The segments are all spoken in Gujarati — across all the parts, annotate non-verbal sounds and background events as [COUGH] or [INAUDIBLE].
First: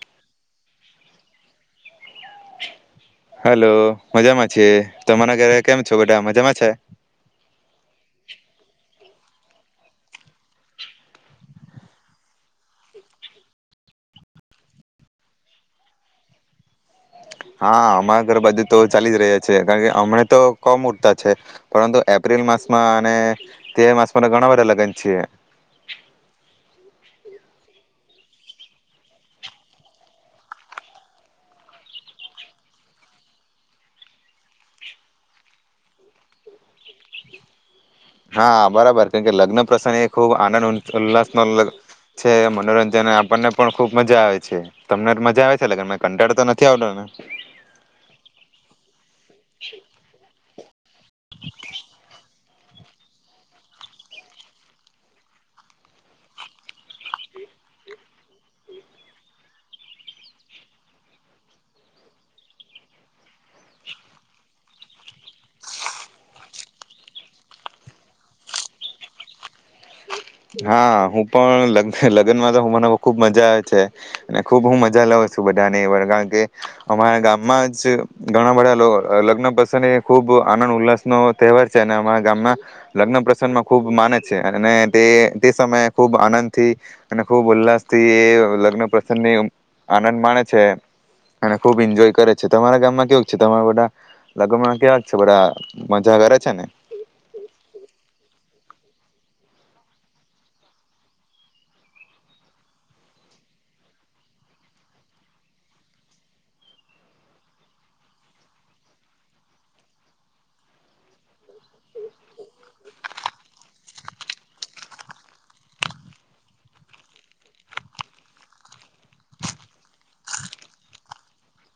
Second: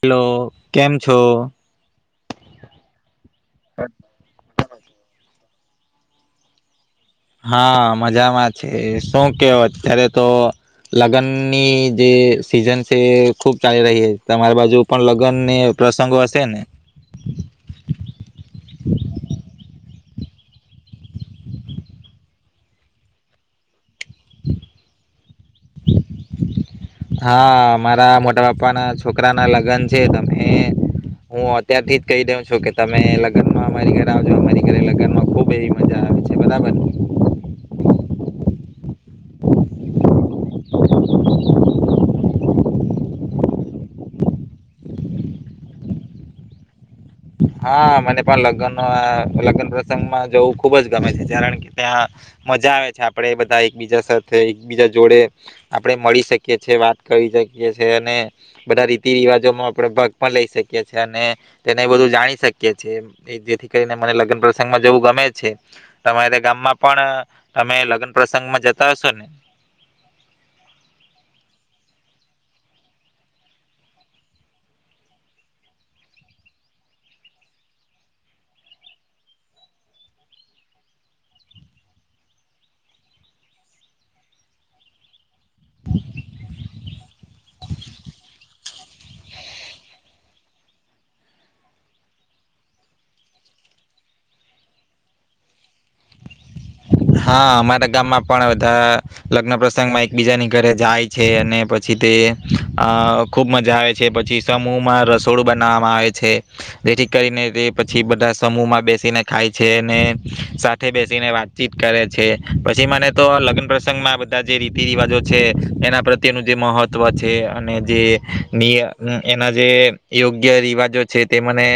હેલો કેમ છો? હલો મજામાં જે તમારા ઘરે કેમ છો બટા મજામાં છે. હા મજામાં છે શું કેવો અત્યારે તો લગ્નની જે સિઝન છે એ ખુબ ચાલી રહી તમારી બાજુ પણ લગ્નને પ્રસંગો હશે ને હા અમારા ઘરે બાજુ તો ચાલી જ રહ્યા છે કારણ કે હમણા તો કમ ઉરતા છે પરંતુ એપ્રિલ માસમાં અને તે માસ કોને ઘણાવરે લગ્ન છે. હા મારા મોટા બાપા ના છોકરા ના લગ્ન છે તમે હું અત્યારથી જ કહી દઉં છું કે તમે લગ્નમાં અમારી ઘર આવજો અમારી ઘરે લગ્નમાં ખુબ એવી મજા આવે છે બરાબર હા બરાબર કેમકે લગ્ન પ્રસંગ એ ખુબ આનંદ ઉલ્લાસ ન છે મનોરંજન આપણને પણ ખુબ મજા આવે છે તમને મજા આવે છે લગનં કંટાળ તો નથી આવતોને હા મને પણ લગ્ન લગ્ન પ્રસંગમાં જવું. ખૂબજ ગમે છે જરાણ કે્યાં મજા આવે છે આપડે એ બધા એકબીજા સાથે, એકબીજા જોડે, આપડે મળી શકીએ છે, વાત કરી શકીએ છે, અને બધા રીતિ રિવાજોમાં આપણે ભગ પણ લઈ શકીએ છે, અને તેને બધું જાણી શકીએ છે એમ, જેથી કરીને મને લગ્ન પ્રસંગમાં જવું ગમે છે. તમારે ગામમાં પણ તમે લગ્ન પ્રસંગમાં જતા હશો ને? હા હું પણ લગ લગ્નમાં તો હું મને ખુબ મજા આવે છે, અને ખુબ હું મજા લઉ છું બધાની [UNINTELLIGIBLE] કારણ કે અમારા ગામમાં જ ઘણા બધા લ લગ્ન પ્રસન એ ખુબ આનંદ ઉલ્લાસ નો તહેવાર છે, અને અમારા ગામમાં લગ્ન પ્રસંગમાં ખુબ માને છે. અને તે તે સમયે ખૂબ આનંદ થી અને ખૂબ ઉલ્લાસ થી એ લગ્ન પ્રસંગની આનંદ માણે છે, અને ખુબ ઈન્જોય કરે છે. તમારા ગામમાં કેવું છે? તમારા બધા લગ્નમાં કેવાક છે બધા મજા કરે છે ને? હા. અમારા ગામમાં પણ બધા લગ્ન પ્રસંગમાં એકબીજાની ઘરે જાય છે, અને પછી તે અહ ખુબ મજા આવે છે, પછી સમૂહમાં રસોડું બનાવવામાં આવે છે, જેથી કરીને તે પછી બધા સમૂહમાં બેસીને ખાય છે, અને સાથે બેસીને વાત ચીત કરે છે. પછી મને તો લગ્ન પ્રસંગમાં આ બધા જે રીતિ રિવાજો છે, એના પ્રત્યેનું જે મહત્વ છે, અને જે નિય એના જે યોગ્ય રિવાજો છે તે મને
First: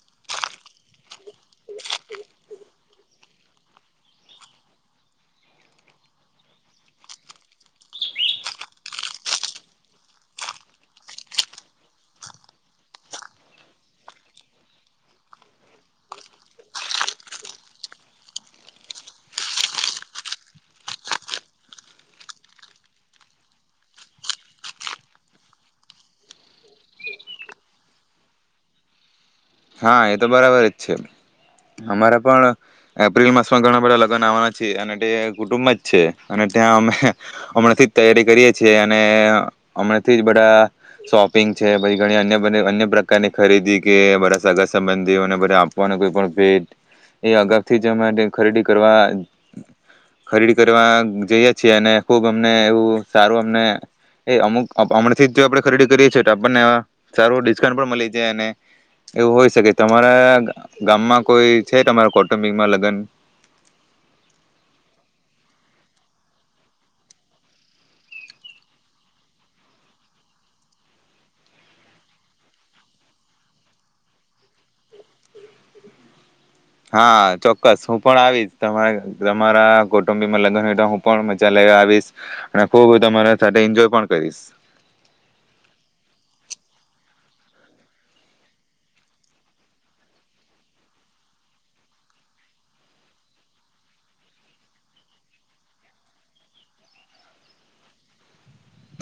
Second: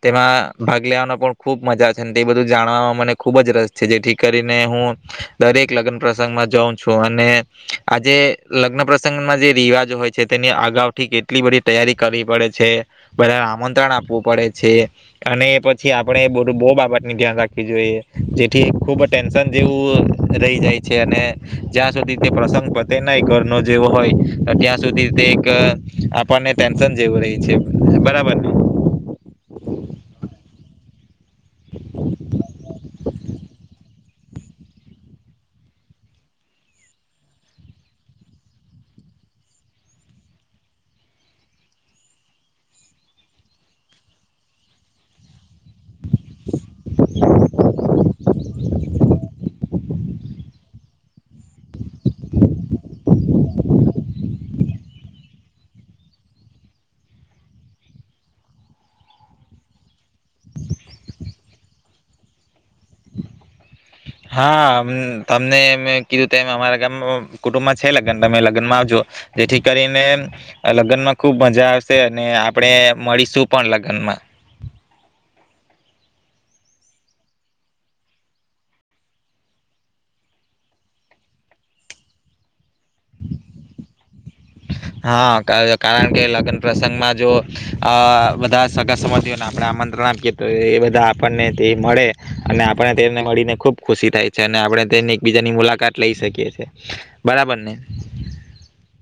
તેમાં ભાગ લેવાનો પણ ખુબ મજા છે, તે બધું જાણવાવામાં મને ખુબ જ રસ છે, જે ઠીક કરીને હું દરેક લગ્ન પ્રસંગમાં જઉં છું, અને આજે લગ્ન પ્રસંગમાં જે રિવાજો હોય છે, તેને અગાઉ થી કેટલી બધી તૈયારી કરવી પડે છે. બધાને આમંત્રણ આપવું પડે છે, અને એ પછી આપણેે બધું બહુ બાબતની ધ્યાન રાખવી જોઈએ. જેથી ખૂબ ટેન્શન જેવું રહી જાય છે, અને જ્યાં સુધી તે પ્રસંગ પતે નહીં ઘર નો જેવો હોય, તો ત્યાં સુધી તે એક આપણને ટેન્શન જેવું રહે છે. બરાબરને? હા એ તો બરાબર જ છે. અમારા પણ એપ્રિલ માસમાં ઘણા બધા લગ્ન આવવાના છે, અને તે કુટુંબ જ છે, અને ત્યાં અમે હમણાંથી જ તૈયારી કરીએ છીએ, અને હમણાંથી જ બધા શોપિંગ છે, પહી ઘણી અન્ય બ અન્ય પ્રકારની ખરીદી કે બધા સગા સંબંધીઓને બધા આપ વાનો કોઈ પણ ભેટ, એ અગાઉથી જ અમે ખરીદી કરવા ખરીદી કરવા જઈએ છીએ, અને ખુબ અમને એવું સારું અમને એ અમુક હમણેથી જ જો આપણે ખરીદી કરીએ છે, તો આપણને સારું ડિસ્કાઉન્ટ પણ મલી જાય અને એવું હોય શકે. તમારા ગામમાં કોઈ છે તમારા કૌટુંબિકમાં લગન? હા. તમને મેં કીધું તેમ અમારા ગામ કુટુંબમાં છે લગન, તમે લગનમાં આવજો. જેથી કરીને લગનમાં ખુબ મજા આવશે, અને આપડે મળીશું પણ લગનમાં. હા ચોક્કસ, હું પણ આવીશ તમાર તમારા કુટુંબી લગન હોય તો હું પણ મજા લેવા આવીશ, અને ખુબ તમારા સાથે એન્જોય પણ કરીશ. હા કા કારણ કે લગન પ્રસંગમાં જો અહ બધા સગા સંબંધીઓને આપણે આમંત્રણ આપીએ, તો એ બધા આપણને તે મળે, અને આપણે તેમને મળીને ખુબ ખુશી થાય છે, અને આપણે તેન એકબીજાની મુલાકાત લઈ શકીએ છે. બરાબર ને?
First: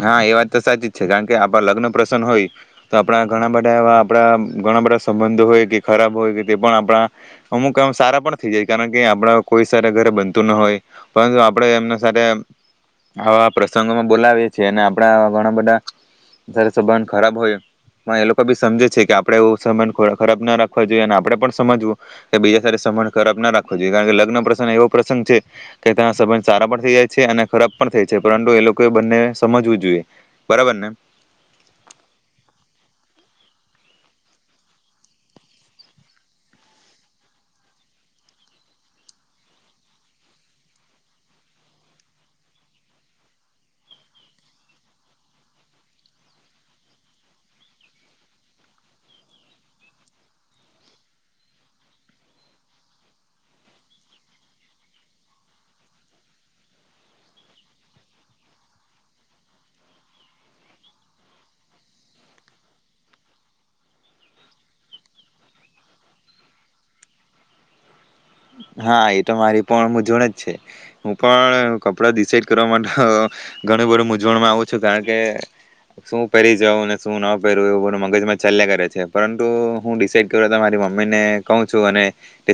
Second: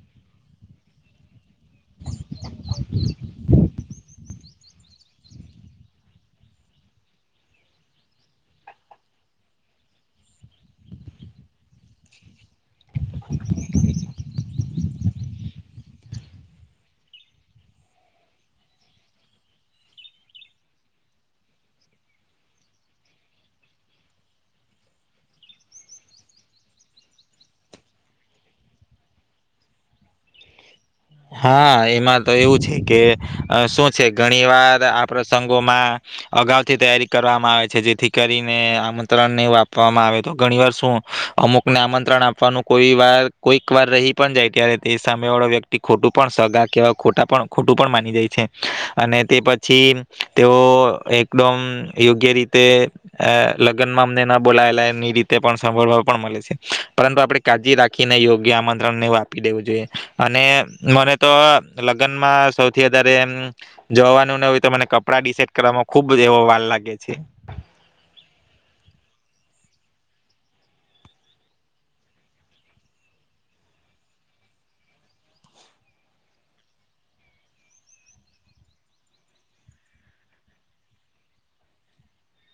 હા એ વાત તો સાચી જ છે, કારણ કે આપ ણા લગ્ન પ્રસંગ હોય, તો આપણા ઘણા બધા એવા આપણા ઘણા બધા સંબંધો હોય કે ખરાબ હોય કે તે પણ આપણા અમુક એમ સારા પણ થઈ જાય, કારણ કે આપણા કોઈ સરે ઘરે બનતું ન હોય, પરંતુ આપણે એમને સાથે આવા પ્રસંગોમાં બોલાવી આપ ઘણા બધા સારા સંબંધ ખરાબ હોય પણ એ લોકો બી સમજે છે કે આપડે એ સંબંધ ખરાબ ના રાખવા જોઈએ અને આપણેે પણ સમજવું કે બીજા સા સંબંધ ખરાબ ના રાખવો જોઈએ કારણ કે લગ્ન પ્રસંગ એવો પ્રસંગ છે કે ત્યાં સંબંધ સારા પણ થઈ જાય છે અને ખરાબ પણ થાય છે પરંતુ એ લોકો એ બંને સમજવું જોઈએ બરાબર ને હા એમાં તો એવું છે કે શું છે ઘણી વાર આ પ્રસંગોમાં અગાઉથી તૈયારી કરવામાં આવે છે જેથી કરીને આમંત્રણ નહીં આપવામાં આવે તો ઘણી વાર શું અમુકને આમંત્રણ આપવાનું કોઈ વાર કોઈક વાર રહી પણ જાય ત્યારે તે સામે વાળો વ્યક્તિ ખોટું પણ સગા કેવા ખોટા પણ ખોટું પણ માની જાય છે અને તે પછી તેઓ એકદમ યોગ્ય રીતે લગ્નમાં અમને ન બોલાયેલાની રીતે પણ સાંભળવા પણ મળે છે પરંતુ આપણે કાળજી રાખીને યોગ્ય આમંત્રણને આપી દેવું જોઈએ અને મને તો લગ્નમાં સૌથી વધારે એ જોવાનું ન હોય તો મને કપડા દેસાઇડે કરવામાં ખુબ જેવો વાર લાગે છે હા એ તો મારી પણ મૂઝવણ જ છે હું પણ કપડા ડિસાઇડ કરવા માટે ઘણું બધું મૂઝવણમાં આવું છું કારણ કે શું પહેરી જાઉં અને શું ન પહેરવું એવું બધું મગજમાં ચાલ્યા કરે છે પરંતુ હું દેસાઇડે કરું મારી મમ્મી ને કહું છું અને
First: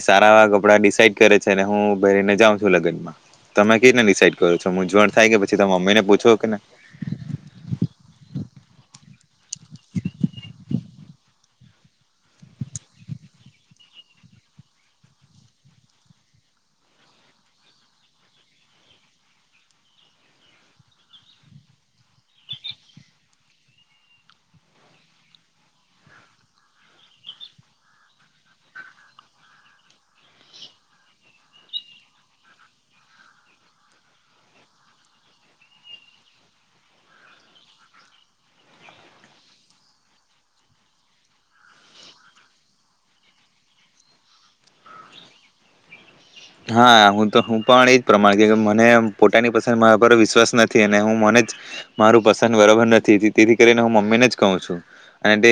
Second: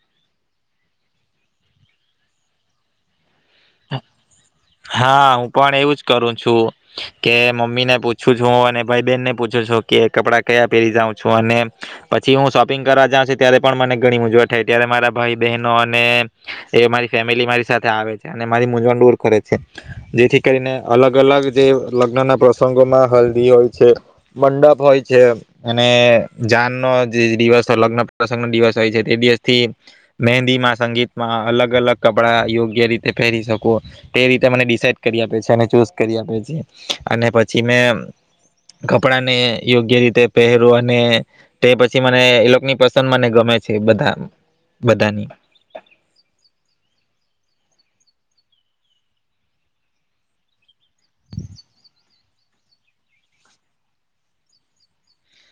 સારા એવા કપડા ડી કરે છે હું ભરીને જાં છું લગ્નમાં તમે કઈ રીતે દિસાઇડે કરો છો મૂંઝવણ થાય હા કે હું પછી તમે પણ એવું મમ્મીને જ પૂછો કરું કે ને છું કે મમ્મી ને પૂછું. પૂછું છું હું અને ભાઈ બેહેન ને પૂછું છું કે કપડા કયા પહેરી જાઉં છું અને પછી હું શોપિંગ કરવા જાઉં છું ત્યારે પણ મને ઘણી મૂજવણ થાય ત્યારે મારા ભાઈ બહેનો અને એ મારી ફેમિલી મારી સાથે આવે છે અને મારી મૂઝવણ દૂર કરે છે. જેથી કરીને અલગ અલગ જે લગ્ન ના પ્રસંગોમાં હલ્દી હોય છે મંડપ હોય છે અને જાન નો જે દિવસ લગ્ન પ્રસંગ ન દિવસ હોય છે તે દિવસ થી મહેંદીમાં સંગીતમાં અલગ અલગ કપડા યોગ્ય રીતે પહેરી શકુ તે રીતે મને ડિસાઈડ કરી આપે છે અને ચૂઝ કરી આપે છે અને પછી મેં કપડાને યોગ્ય રીતે પહેરુ અને તે પછી મને એ લોકોની પસંદ મને ગમે છે બધા બધાની. હા હું તો હું પણ એજ પ્રમાણ મને પોતાની પસંદ મા પર વિશ્વાસ નથી અને હું મને જ મારું પસંદ બરોબર નથી તેથી કરીને હું મમ્મીને જ કહું છું અને તે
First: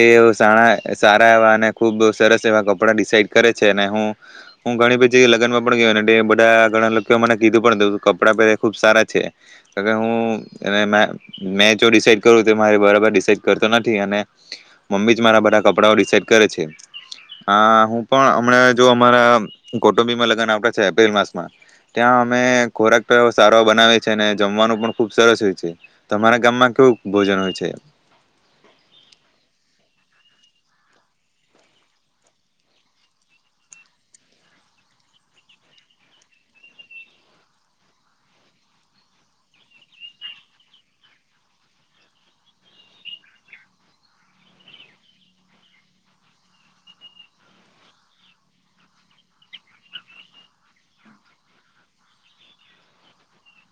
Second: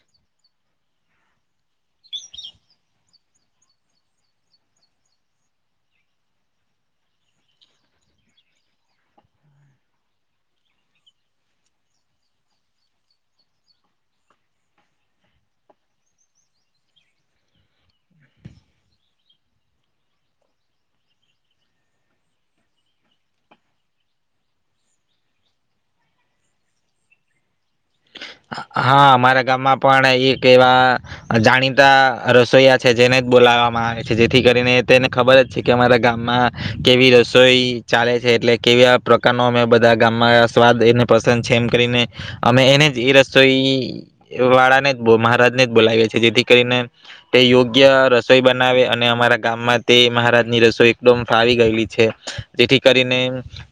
સારા એવા અને ખુબ સરસ એવા કપડા ડિસાઇડ કરે છે અને હું હું ઘણી બધી લગ્ન. [INAUDIBLE] તે બધા ઘણા લોકો કીધું કપડા પહેરે ખુબ સારા છે અગર હું મે કરતો નથી અને મમ્મી જ મારા બધા કપડા ડિસિડે કરે છે હું પણ હમણા જો અમારા કુટુંબીમાં લગન. એપ્રિલ માસમાં ત્યાં અમે ખોરાક સારો બનાવી છે અને જમવાનું પણ ખુબ સરસ હોય છે તમારા ગામમાં કેવું ભોજન હોય છે. હા અમારા ગામમાં પણ એક એવા જાણીતા રસોઈયા છે જેને જ બોલાવવામાં આવે છે જેથી કરીને તેને ખબર જ છે કે અમારા ગામમાં કેવી રસોઈ ચાલે છે એટલે કેવા પ્રકારનો અમે બધા ગામમાં સ્વાદ એને પસંદ છે એમ કરીને અમે એને જ. એ રસોઈ વાળા ને મહારાજ ને જ બોલાવે છે જેથી કરીને તે યોગ્ય રસોઈ બનાવે અને અમારા ગામમાં તે મહારાજ ની રસોઈ એકદમ ફાવી ગયેલી છે જેથી કરીને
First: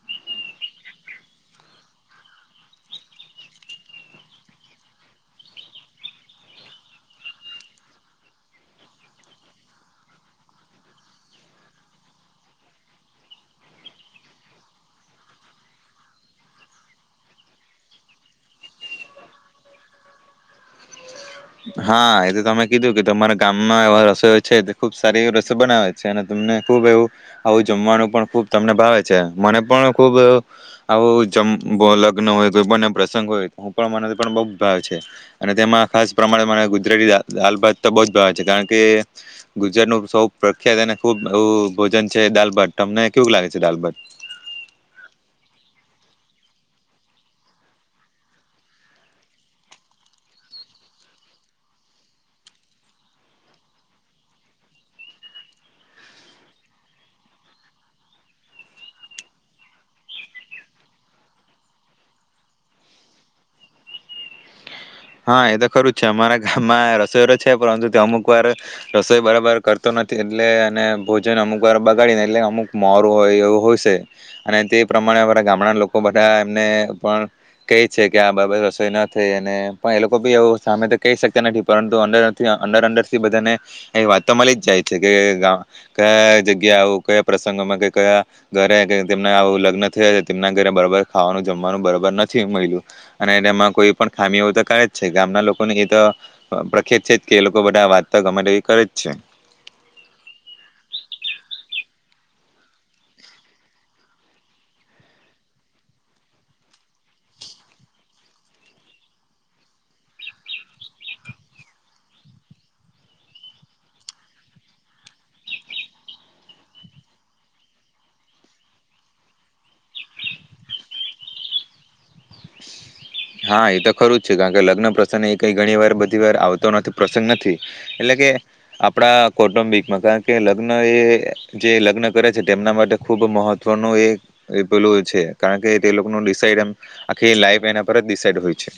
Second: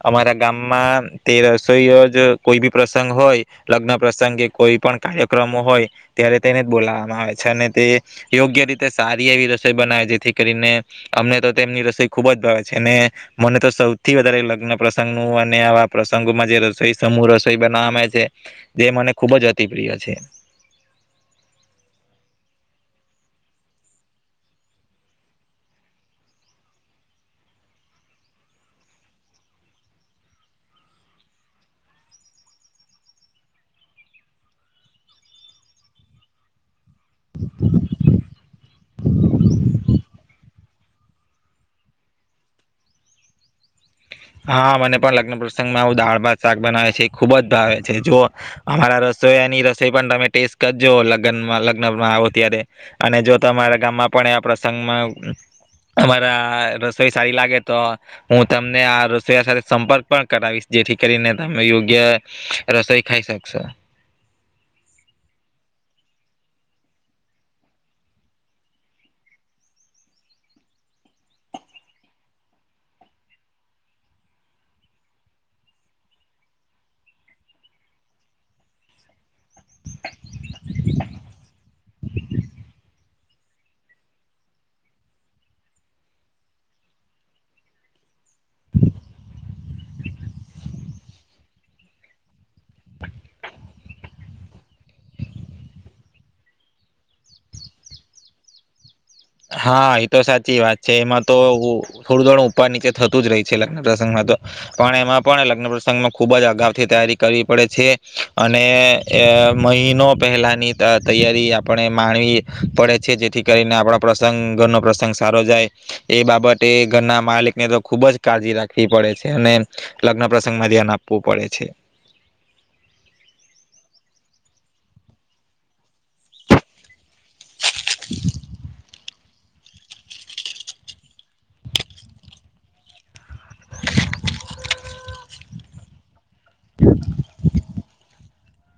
અમારા ગામમાં તે રસોઈ જ કોઈ બી પ્રસંગ હોય લગ્ન. પ્રસંગે કોઈ પણ કાર્યક્રમો હોય ત્યારે તેને જ બોલાવવામાં આવે છે અને તે યોગ્ય રીતે સારી એવી રસોઈ બનાવે છે જેથી કરીને અમને તો તેમની રસોઈ ખુબ જ ભાવ છે અને મને તો સૌથી વધારે લગ્ન પ્રસંગ ન અને આવા પ્રસંગોમાં જે રસોઈ સમૂહ રસોઈ બના આવે છે. જે મને ખૂબ જ અતિ પ્ર્રિય છે. હા એ તો તમે કીધું કે તમારા ગામમાં એવા રસો છે તે ખુબ સારી એવી રસો બનાવે છે અને તમને ખુબ એવું આવું જમવાનું પણ ખુબ તમને ભાવે છે મને પણ ખુબ આવું જ લગ્ન હોય બને પ્રસંગ હોય હું પણ મને પણ બહ જ ભાવે છે અને તેમાં ખાસ. પ્રમાણે મને ગળી દાળ ભાત તો બોજ ભાવે છે કારણ કે ગુજરાત ન સૌ પ્ર મને ખુબ ભોજન છે. દાલ ભાટ તમને કેવું લાગે છે દાલ ભાટ.? હા મને પણ લગ્ન પ્રસંગમાં આવું દાળ ભાત શાક બનાવે છે, એ ખુબ જ ભાવે છે. જો અમારા રસોયાની રસોઈ પણ તમે ટેસ્ટ કરજો, લગ્ન લગ્નમાં આવો ત્યારે, અને જો તમારા ગામમાં પણ એ પ્રસંગમાં, અમારા રસોઈ સારી લાગે તો, હું તમને આ. રસોયા સાથે સંપર્ક પણ કરાવીશ. જેથી કરીને તમે યોગ્ય રસોઈ ખાઈ શકશો. હા એ તો ખરું જ છે અમારા ગામમાં રસોયો તો છે પરંતુ તે અમુક વાર રસોઈ બરાબર કરતો નથી, એટલે અને ભોજન અમુક વાર બગાડીને એટલે અમુક મોરું હોય, એવું હોય છે અને તે પ્રમાણે અમારા ગામડા લોકો બધા એમને પણ કહે છે કે, આ બબર રસોઈ ના થઈ અને. પણ એ લોકો બી એવું સામે તો કહી શકતા નથી. પરંતુ અડર અંડર અંડર થી બધાને એ વાત તો મળી જ જાય છે. કે કયા જગ્યા આવું કયા પ્રસંગોમાં કે કયા.? ઘરે તેમને આવું લગ્ન થયા, તેમના ઘરે બરાબર ખાવાનું. જમવાનું બરાબર નથી મળિ્યું અને એમાં કોઈ પણ ખામી હો. કરે જ છે ગામના લોકોને એ તો પ્રખ્યાત છે. જ કે એ લોકો બધા વાતતો ગામમા એવી કરે જ છે. હા એતો સાચી વાત છે. એમાં તો થોડું થોડું ઉપર નીચે થતું જ રહી છ લગ્ન પ્રસંગમાં તો પણ એમાં પણ લગ્ન પ્રસંગમાં ખુબ જ અગાઉથી તૈયારી કરવી પડે છે. અને મહિનો પહેલાની તૈયારી આપણે માણવી પડે છે. જેથી કરીને આપણા. પ્રસંગ ઘરનો પ્રસંગ સારો જાય એ બાબતે ઘરના માલિકને તો ખૂબ જ કાળજી રાખવી પડે છે. અને લગ્ન પ્રસંગમાં ધ્યાન આપવું પડે છે. હા એ તો ખરું જ છે. કારણ કે લગ્ન પ્રસંગ એ કઈ ઘણી વાર, બધી વાર આવતો નથી. પ્રસંગ નથી એટલે કે આપણા. કૌટુંબિકમાં કારણ કે લગ્ન એ જે લગ્ન કરે છે. તેમના માટે ખુબ મહત્વનું એ પેલું છે, કારણ કે તે લોકો શઈરમ આખી લાઈફ એના. ઈ સાઇડ હો છે.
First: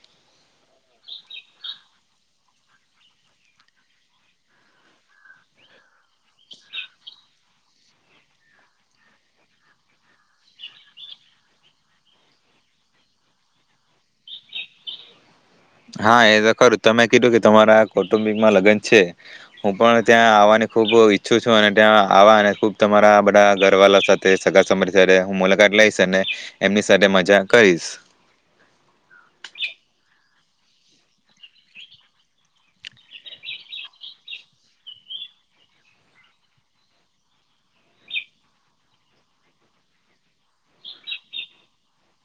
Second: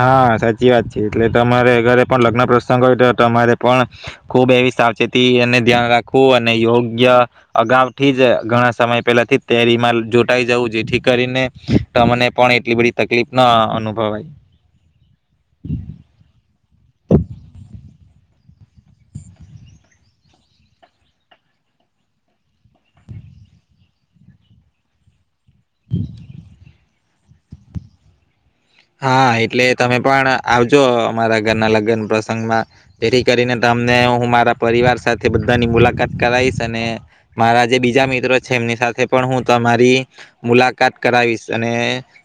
હા સાચી વાત છે. એટલે તમારે ઘરે પણ લગ્ન પ્રસંગ હોય તો, તમારે પણ ખુબ એવી સાવચેતીને ધ્યાન રાખવું અને યોગ્ય, અગાઉ થી જ ઘણા સમય પેલા થી તેરીમાં જોટાઈ જવું જેથી કરીને તમને પણ એટલી બધી તકલીફ ના અનુભવાય. હા એ તો ખંરુ તમે કીધું કે તમારા કૌટુંબિકમાં લગ્ન છે. હું પણ ત્યાં આવવાની ખુબ ઈચ્છું છું અને ત્યાં આવા અને ખુબ તમારા બધા ઘર વાલા સાથે સગાસંબંધી સાથે. હું મુલાકાત લઈશ. અને એમની. અને મજા કરીશ. હા! એટલે તમે પણ આવજો અમારા ઘરના લગ્ન પ્રસંગમાં, જેથી કરીને તમને હું મારા પરિવાર સાથે બધાની મુલાકાત કરાવીશ. અને મારા જે બીજા મિત્રો છે, એમની સાથે પણ હું તમારી મુલાકાત કરાવીશ. અને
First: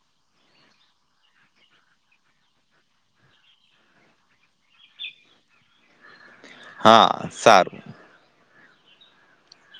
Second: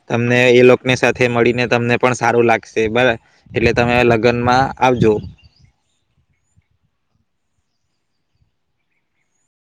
તમને એ લોકોની સાથે. તે મળીને તમને પણ સારું લાગશે. બરા એટલે તમે લગ્નમાં આવજો. હા સારું.